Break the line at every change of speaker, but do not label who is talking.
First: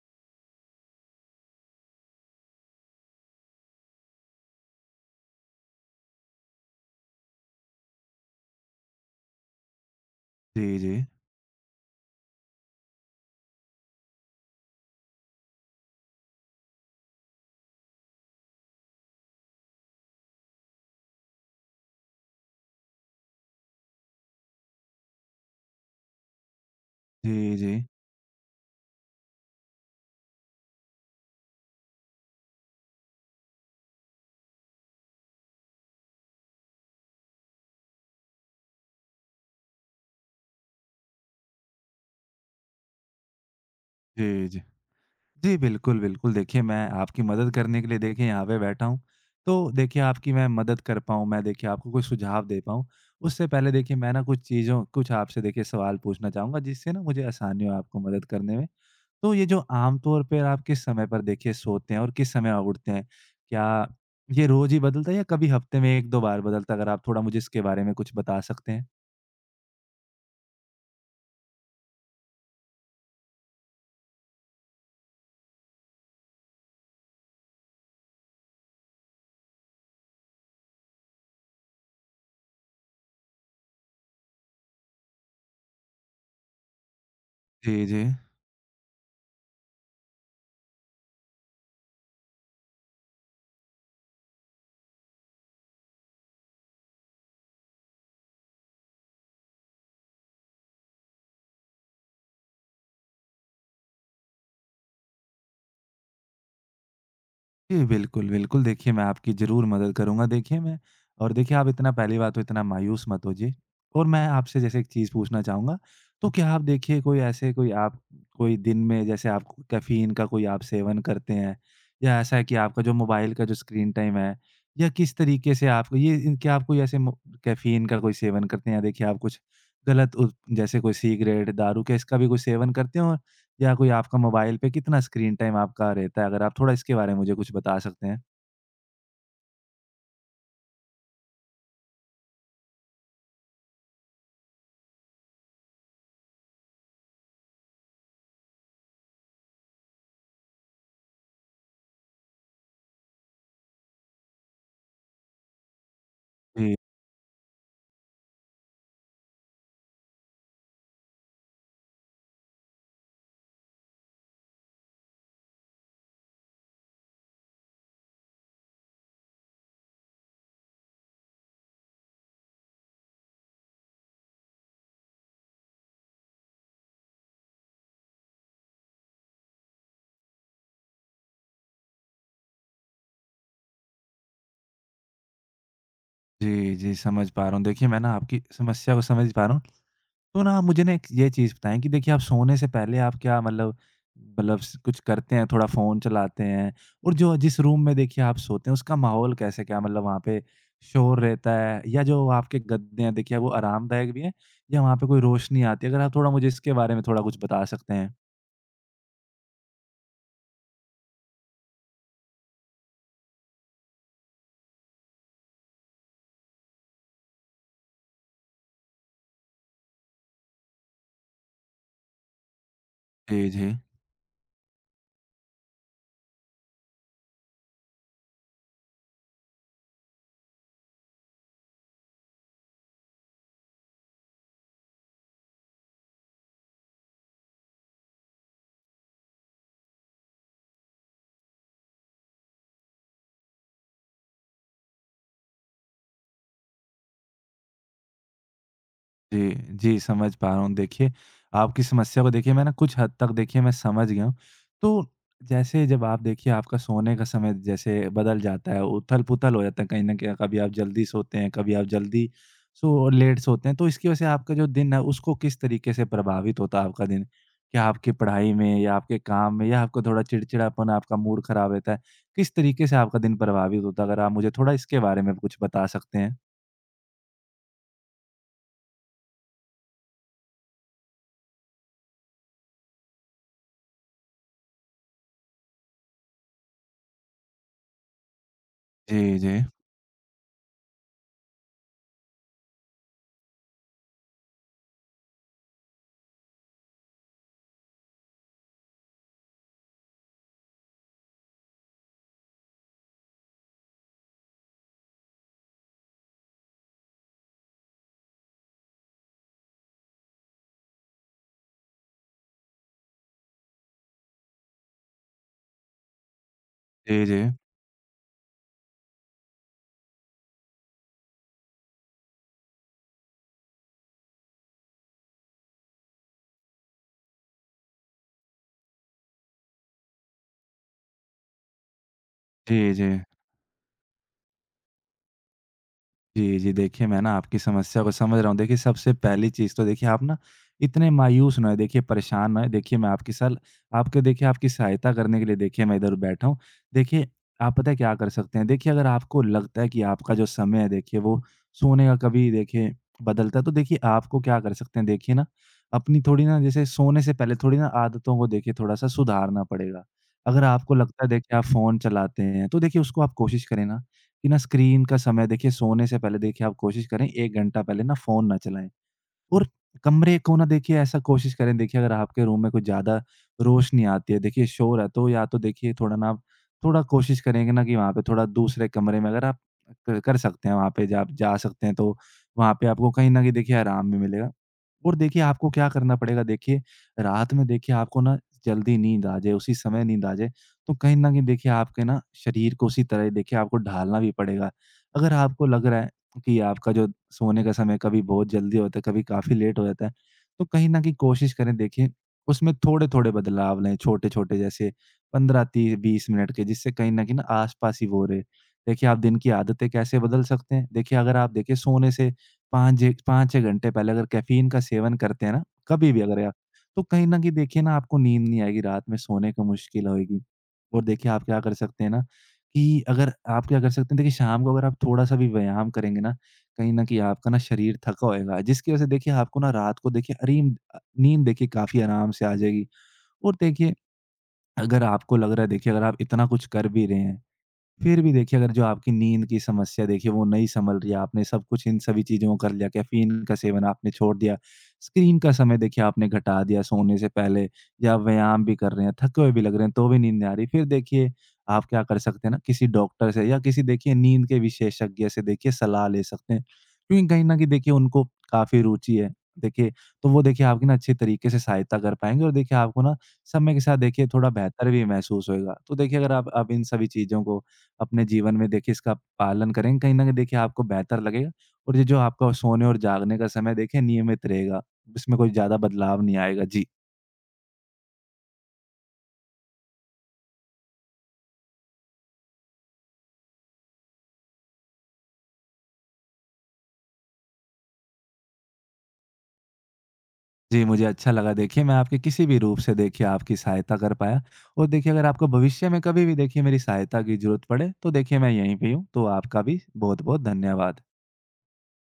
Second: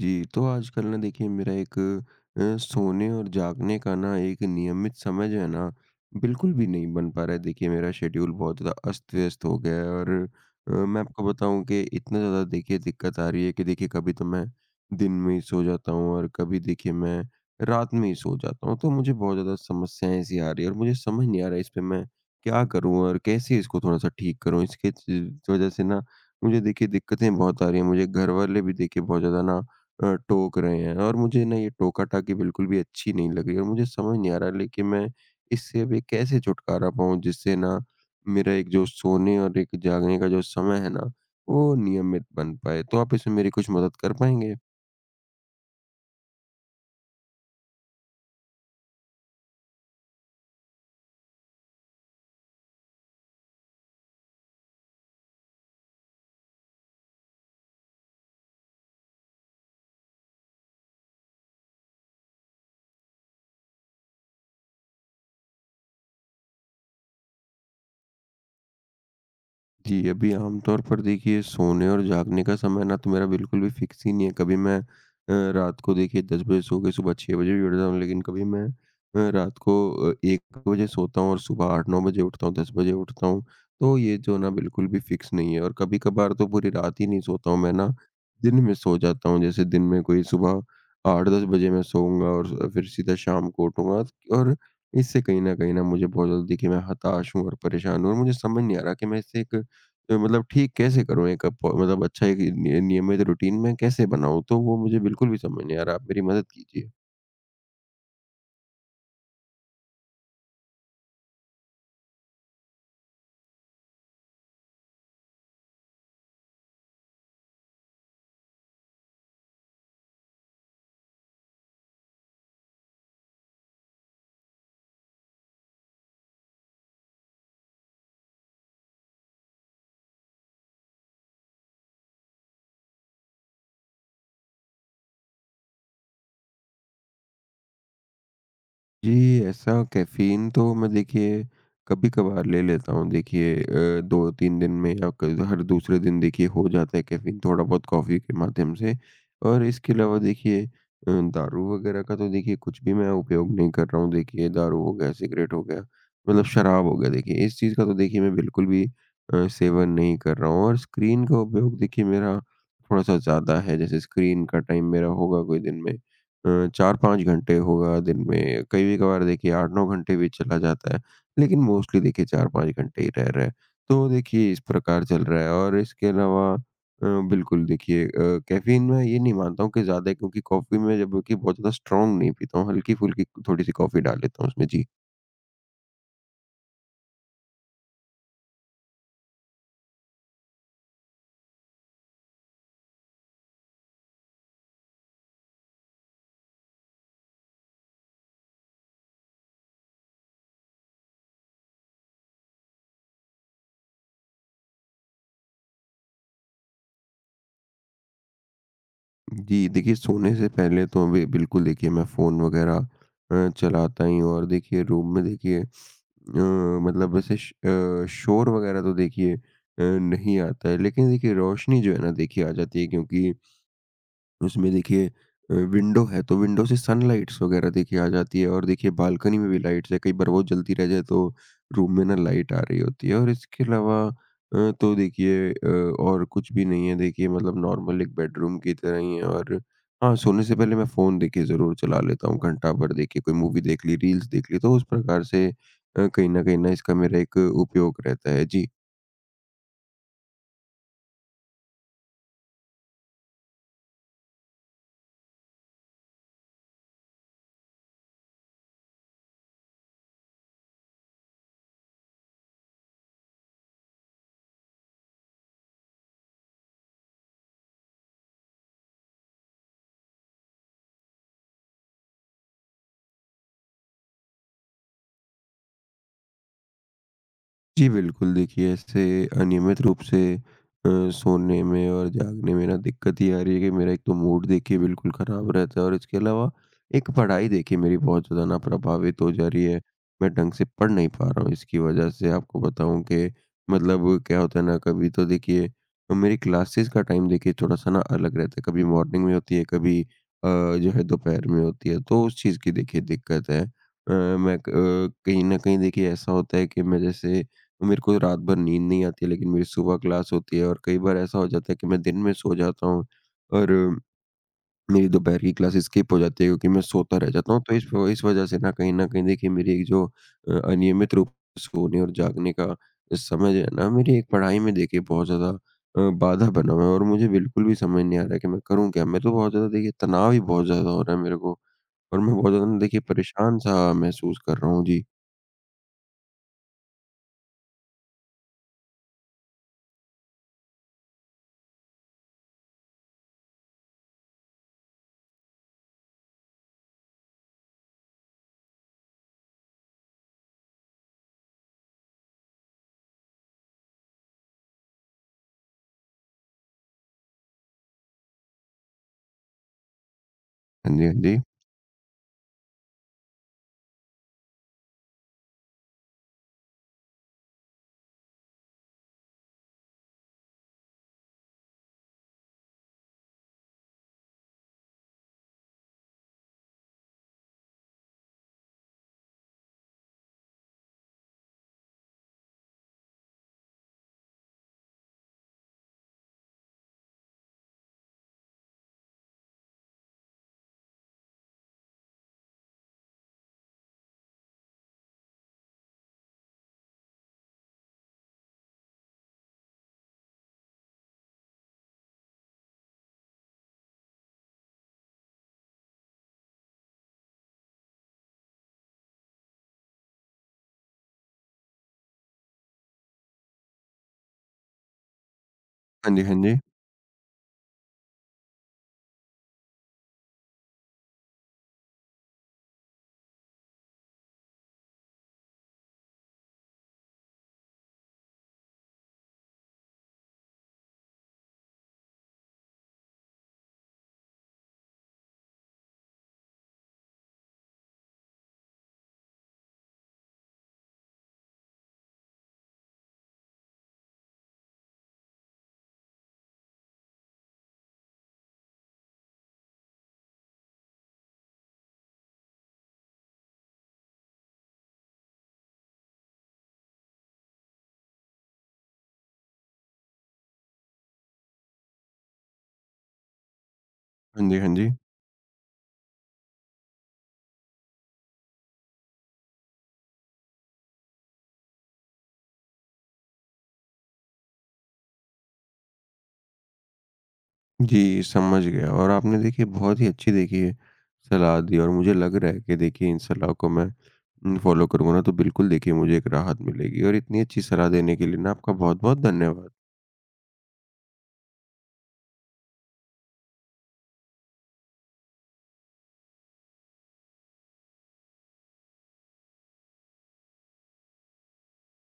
जी, तो आजकल ना देखिए मेरा एक सोने और जागने का ना एक नियमित समय जो है ना, बिल्कुल भी नहीं बन पा रहा है। देखिए मेरा शेड्यूल बहुत ज़्यादा अस्त-व्यस्त हो गया है और
जी,
मैं
जी।
आपको बताऊँ कि इतना ज़्यादा देखिए दिक्कत आ रही है कि देखिए कभी तो मैं दिन में ही सो जाता हूँ और कभी देखिए मैं रात में ही सो जाता हूँ। तो मुझे बहुत ज़्यादा समस्याएँ सी आ रही है और मुझे समझ नहीं आ रहा है इस पे मैं क्या करूँ और कैसे इसको थोड़ा-सा ठीक करूँ? इसके च वज़ह से ना मुझे देखिए दिक्कतें
जी,
बहुत आ
जी।
रही हैं। मुझे घरवाले भी देखिए बहुत ज़्यादा ना टोक रहे हैं और मुझे ना ये टोका-टाकी बिल्कुल भी अच्छी नहीं लग रही और मुझे समझ नहीं आ रहा ले कि मैं इससे अभी कैसे छुटकारा पाऊँ जिससे ना मेरा एक जो सोने और एक जागने का जो समय है ना, वो नियमित बन पाए। तो आप इसमें मेरी कुछ मदद कर
जी,
पाएँगे?
जी। जी, बिल्कुल, बिल्कुल। देखिए, मैं आपकी मदद करने के लिए देखिए यहाँ पे बैठा हूँ। तो देखिए आपकी मैं मदद कर पाऊँ, मैं देखिए आपको कोई सुझाव दे पाऊँ, उससे पहले देखिए मैं ना कुछ आपसे देखिए सवाल पूछना चाहूँगा जिससे ना मुझे आसानी हो आपको मदद करने में। तो ये जो आम तौर पे आप किस समय पर देखिए सोते हैं और किस समय आप उठते हैं? क्या ये रोज़ ही बदलता है या कभी हफ्ते में 1-2 बार बदलता है? अगर आप थोड़ा मुझे इसके बारे में कुछ बता सकते हैं।
जी, अभी आमतौर पर देखिए सोने और जागने का समय ना तो मेरा बिल्कुल भी फिक्स ही नहीं है। कभी मैं रात को देखिए 10 बजे सो के सुबह 6 बजे भी उठ जाऊँ, लेकिन कभी मैं रात को 1 बजे सोता हूँ और सुबह 8-9 बजे उठता हूँ, 10 बजे उठता हूँ। तो ये जो ना बिल्कुल भी फिक्स नहीं है और कभी-कभार तो पूरी रात ही नहीं सोता हूँ मैं
जी,
ना,
जी।
दिन में सो जाता हूँ। जैसे दिन में कोई सुबह 8-10 बजे मैं सोऊँगा और फिर सीधा शाम को उठूँगा और इससे कहीं न कहीं ना मुझे बहुत ज़्यादा देखिए मैं हताश हूँ और परेशान हूँ और मुझे समझ नहीं आ रहा कि मैं इससे एक मतलब ठीक कैसे करूँ एक अप मतलब अच्छा एक नि नियमित रूटीन मैं कैसे बनाऊँ? तो वो मुझे बिल्कुल भी समझ नहीं आ रहा, आप मेरी मदद कीजिए।
जी, बिल्कुल, बिल्कुल। देखिए, मैं आपकी ज़रूर मदद करूँगा। देखिए, मैं और देखिए, आप इतना पहली बात तो इतना मायूस मत होइए। और मैं आपसे जैसे एक चीज़ पूछना चाहूँगा, तो क्या आप देखिए कोई ऐसे कोई आप कोई दिन में जैसे आप कैफ़ीन का कोई आप सेवन करते हैं? या ऐसा है कि आपका जो मोबाइल का जो स्क्रीन टाइम है, या किस तरीके से आपको ये इन क्या आप कोई ऐसे मो कैफ़ीन का कोई सेवन करते हैं, या देखिए आप कुछ गलत उत जैसे कोई सिगरेट, दारू, क्या इसका भी कोई सेवन करते हो? या कोई आपका मोबाइल पे कितना स्क्रीन टाइम आपका रहता है? अगर आप थोड़ा इसके बारे में मुझे कुछ बता सकते हैं?
जी, ऐसा कैफ़ीन तो मैं देखिए कभी-कभार ले लेता हूँ। देखिए 2-3 दिन में या क हर दूसरे दिन देखिए हो जाता है कैफ़ीन थोड़ा बहुत कॉफ़ी के माध्यम से। और इसके अलावा देखिए दारू वग़ैरह का तो देखिए कुछ भी मैं उपयोग नहीं कर रहा हूँ। देखिए दारू हो गया, सिगरेट हो गया, मतलब
जी,
शराब हो गया देखिए, इस चीज़ का तो देखिए मैं बिल्कुल भी सेवन नहीं कर रहा हूँ। और स्क्रीन का उपयोग देखिए मेरा थोड़ा-सा ज़्यादा है, जैसे स्क्रीन का टाइम मेरा होगा कोई दिन में 4-5 घंटे होगा दिन में, कभी-कभार देखिए 8-9 घंटे भी चला जाता है, लेकिन मोस्टली देखिए 4-5 घंटे ही रह रहा है। तो देखिए इस प्रकार चल रहा है और इसके अलावा बिल्कुल देखिए कैफ़ीन मैं ये नहीं मानता हूँ कि ज़्यादा है क्योंकि कॉफ़ी में जबकि बहुत ज़्यादा स्ट्रॉन्ग नहीं पीता हूँ, हल्की-फुल्की थोड़ी-सी कॉफ़ी डाल लेता हूँ उसमें। जी।
जी, जी, समझ पा रहा हूँ। देखिए, मैं ना आपकी समस्या को समझ पा रहा हूँ। तो ना आप मुझे ना एक ये चीज़ बताएँ कि देखिए आप सोने से पहले आप क्या मतलब स कुछ करते हैं, थोड़ा फ़ोन चलाते हैं? और जो जिस रूम में देखिए आप सोते हैं, उसका माहौल कैसे, क्या मतलब वहाँ पे शोर रहता है, या जो आपके गद्दे हैं देखिए वो आरामदायक भी हैं, या वहाँ पे कोई रोशनी आती है? अगर आप थोड़ा मुझे इसके बारे में थोड़ा कुछ बता सकते हैं।
जी, देखिए सोने से पहले तो बि बिल्कुल देखिए मैं फ़ोन वगैरह चलाता ही हूँ और देखिए रूम में देखिए मतलब वैसे श शोर वगैरह तो देखिए नहीं आता है, लेकिन देखिए रोशनी जो है ना देखिए आ जाती है क्योंकि
जी, जी।
उसमें देखिए विंडो है। तो विंडो से सनलाइट्स वगैरह देखिए आ जाती है और देखिए बालकनी में भी लाइट्स है। कई बार वो जलती रह जाए तो रूम में ना लाइट आ रही होती है और इसके अलावा तो देखिए और कुछ भी नहीं है देखिए मतलब नॉर्मल एक बेडरूम की तरह ही है। और हाँ सोने से पहले मैं फ़ोन देखिए ज़रूर चला लेता हूँ घंटा भर देखिए कोई मूवी देख ली रील्स देख ली तो उस प्रकार से कहीं ना इसका मेरा एक उपयोग रहता है जी।
जी, जी, समझ पा रहा हूँ। देखिए, आपकी समस्या को देखिए मैं ना कुछ हद तक देखिए मैं समझ गया हूँ। तो जैसे जब आप देखिए आपका सोने का समय जैसे बदल जाता है, उथल-पुथल हो जाता है कहीं न कहीं, कभी आप जल्दी सोते हैं, कभी आप जल्दी सो लेट सोते हैं, तो इसकी वजह से आपका जो दिन है उसको किस तरीके से प्रभावित होता है आपका दिन? क्या आपकी पढ़ाई में, या आपके काम में, या आपको थोड़ा चिड़चिड़ापन, आपका मूड खराब रहता है? किस तरीके से आपका दिन प्रभावित होता है? अगर आप मुझे थोड़ा इसके बारे में कुछ बता सकते हैं।
जी, बिल्कुल। देखिए, ऐसे अनियमित रूप से सोने में और जागने में ना दिक्कत ये आ रही है कि मेरा एक तो मूड देखिए बिल्कुल ख़राब रहता है और इसके अलावा एक पढ़ाई देखिए मेरी बहुत ज़्यादा ना प्रभावित हो
जी,
जा
जी।
रही है। मैं ढंग से पढ़ नहीं पा रहा हूँ, इसकी वज़ह से आपको बताऊँ कि मतलब क्या होता है ना, कभी तो देखिए मेरी क्लासेस का टाइम देखिए थोड़ा-सा ना अलग रहता है। कभी मॉर्निंग में होती है, कभी जो है दोपहर में होती है, तो उस चीज़ की देखिए दिक्कत है। मैं क कहीं न कहीं देखिए ऐसा होता है कि मैं जैसे तो मेरे को रात भर नींद नहीं आती है, लेकिन मेरी सुबह क्लास होती है और कई बार ऐसा हो जाता है कि मैं दिन में सो जाता हूँ और मेरी दोपहर की क्लास स्किप हो जाती है क्योंकि मैं सोता
जी,
रह
जी।
जाता हूँ। तो इस वज़ह से ना कहीं न कहीं देखिए मेरी एक जो अनियमित रूप से सोने और जागने का समय जो है ना मेरी एक पढ़ाई में देखिए बहुत ज़्यादा बाधा बना हुआ है और मुझे बिल्कुल भी समझ नहीं आ रहा है कि मैं करूँ क्या? मैं तो बहुत ज़्यादा देखिए तनाव ही बहुत ज़्यादा हो रहा है मेरे को और मैं बहुत ज़्यादा ना
जी,
देखिए
जी।
परेशान-सा महसूस कर रहा हूँ। जी।
जी, जी। देखिए, मैं ना आपकी समस्या को समझ रहा हूँ। देखिए, सबसे पहली चीज़ तो देखिए आप ना इतने मायूस ना होएँ, देखिए परेशान ना होएँ। देखिए, मैं आपकी सल आपके देखिए आपकी सहायता करने के लिए देखिए मैं इधर बैठा हूँ। देखिए, आप पता है क्या कर सकते हैं? देखिए, अगर आपको लगता है कि आपका जो समय है देखिए वो सोने का कभी देखिए बदलता है, तो देखिए आपको क्या कर सकते हैं? देखिए ना, अपनी थोड़ी ना जैसे सोने से पहले थोड़ी ना आदतों को देखिए थोड़ा-सा सुधारना पड़ेगा। अगर आपको
हाँ जी, हाँ
लगता है
जी।
देखिए आप फ़ोन चलाते हैं, तो देखिए उसको आप कोशिश करें ना कि ना स्क्रीन का समय देखिए सोने से पहले देखिए आप कोशिश करें 1 घंटा पहले ना फ़ोन ना चलाएँ। और कमरे को ना देखिए ऐसा कोशिश करें देखिए, अगर आपके रूम में कुछ ज़्यादा रोशनी आती है देखिए शोर है, तो या तो देखिए थोड़ा ना आप थोड़ा कोशिश करेंगे ना कि वहाँ पे थोड़ा दूसरे कमरे में, अगर आप कर सकते हैं वहाँ पे जा आप जा सकते हैं, तो वहाँ पे आपको कहीं ना कहीं देखिए आराम भी मिलेगा। और देखिए आपको क्या करना पड़ेगा देखिए, रात में देखिए आपको ना जल्दी नींद आ जाए, उसी समय नींद आ जाए, तो कहीं ना कहीं देखिए आपके ना शरीर को उसी तरह देखिए आपको ढालना भी पड़ेगा। अगर आपको लग रहा है कि आपका जो सोने का समय कभी बहुत जल्दी होता है, कभी काफ़ी लेट हो जाता है। तो कहीं न कहीं कोशिश करें देखिए उसमें थोड़े-थोड़े बदलाव लाएँ, छोटे-छोटे जैसे 15-20 मिनट के, जिससे कहीं न कहीं ना आस-पास ही वो रहे। देखिए आप दिन की आदतें कैसे बदल सकते हैं? देखिए, अगर आप देखिए सोने से 5 जे 5-6 घंटे पहले अगर कैफ़ीन का सेवन करते हैं ना, कभी
हाँ
भी
जी, हाँ
अगर आप,
जी।
तो कहीं न कहीं देखिए ना आपको नींद नहीं आएगी, रात में सोने को मुश्किल होएगी। और देखिए आप क्या कर सकते हैं ना कि अगर आप क्या कर सकते हैं देखिए, शाम को अगर आप थोड़ा-सा भी व्यायाम करेंगे ना, कहीं न कहीं आपका ना शरीर थका होएगा, जिसकी वज़ह से देखिए आपको ना रात को देखिए नींद देखिए काफ़ी आराम से आ जाएगी। और देखिए अगर आपको लग रहा है देखिए, अगर आप इतना कुछ कर भी रहे हैं, फिर भी देखिए अगर जो आपकी नींद की समस्या देखिए वो नहीं संभल रही है, आपने सब कुछ इन सभी चीज़ों को कर लिया, कैफ़ीन का सेवन आपने छोड़ दिया, स्क्रीन का समय देखिए आपने घटा दिया सोने से पहले, या आप व्यायाम भी कर रहे हैं, थके हुए भी लग रहे हैं, तो भी नींद नहीं आ रही, फिर देखिए आप क्या कर सकते हैं ना, किसी डॉक्टर से या किसी देखिए नींद के विशेषज्ञ से देखिए सलाह ले सकते हैं। क्योंकि कहीं न कहीं देखिए उनको काफ़ी रुचि है, देखिए, तो वो देखिए आपकी ना अच्छे तरीके से सहायता कर पाएँगे और देखिए आपको ना समय के साथ देखिए
हाँ
थोड़ा
जी, हाँ
बेहतर
जी।
भी महसूस होएगा। तो देखिए अगर आप अब इन सभी चीज़ों को अपने जीवन में देखिए इसका आप पालन करेंगे, कहीं न कहीं देखिए आपको बेहतर लगेगा और ये जो आपका सोने और जागने का समय देखिए नियमित रहेगा। इसमें कोई ज़्यादा बदलाव नहीं आएगा। जी।
जी, समझ गया और आपने देखिए बहुत ही अच्छी देखिए सलाह दी और मुझे लग रहा है कि देखिए इन सलाह को मैं फ़ॉलो करूँगा ना तो बिल्कुल देखिए मुझे एक राहत मिलेगी और इतनी अच्छी सलाह देने के लिए ना आपका बहुत-बहुत धन्यवाद।
जी, मुझे अच्छा लगा देखिए मैं आपके किसी भी रूप से देखिए आपकी सहायता कर पाया, और देखिए अगर आपको भविष्य में कभी भी देखिए मेरी सहायता की ज़रूरत पड़े, तो देखिए मैं यहीं पे ही हूँ। तो आपका भी बहुत-बहुत धन्यवाद।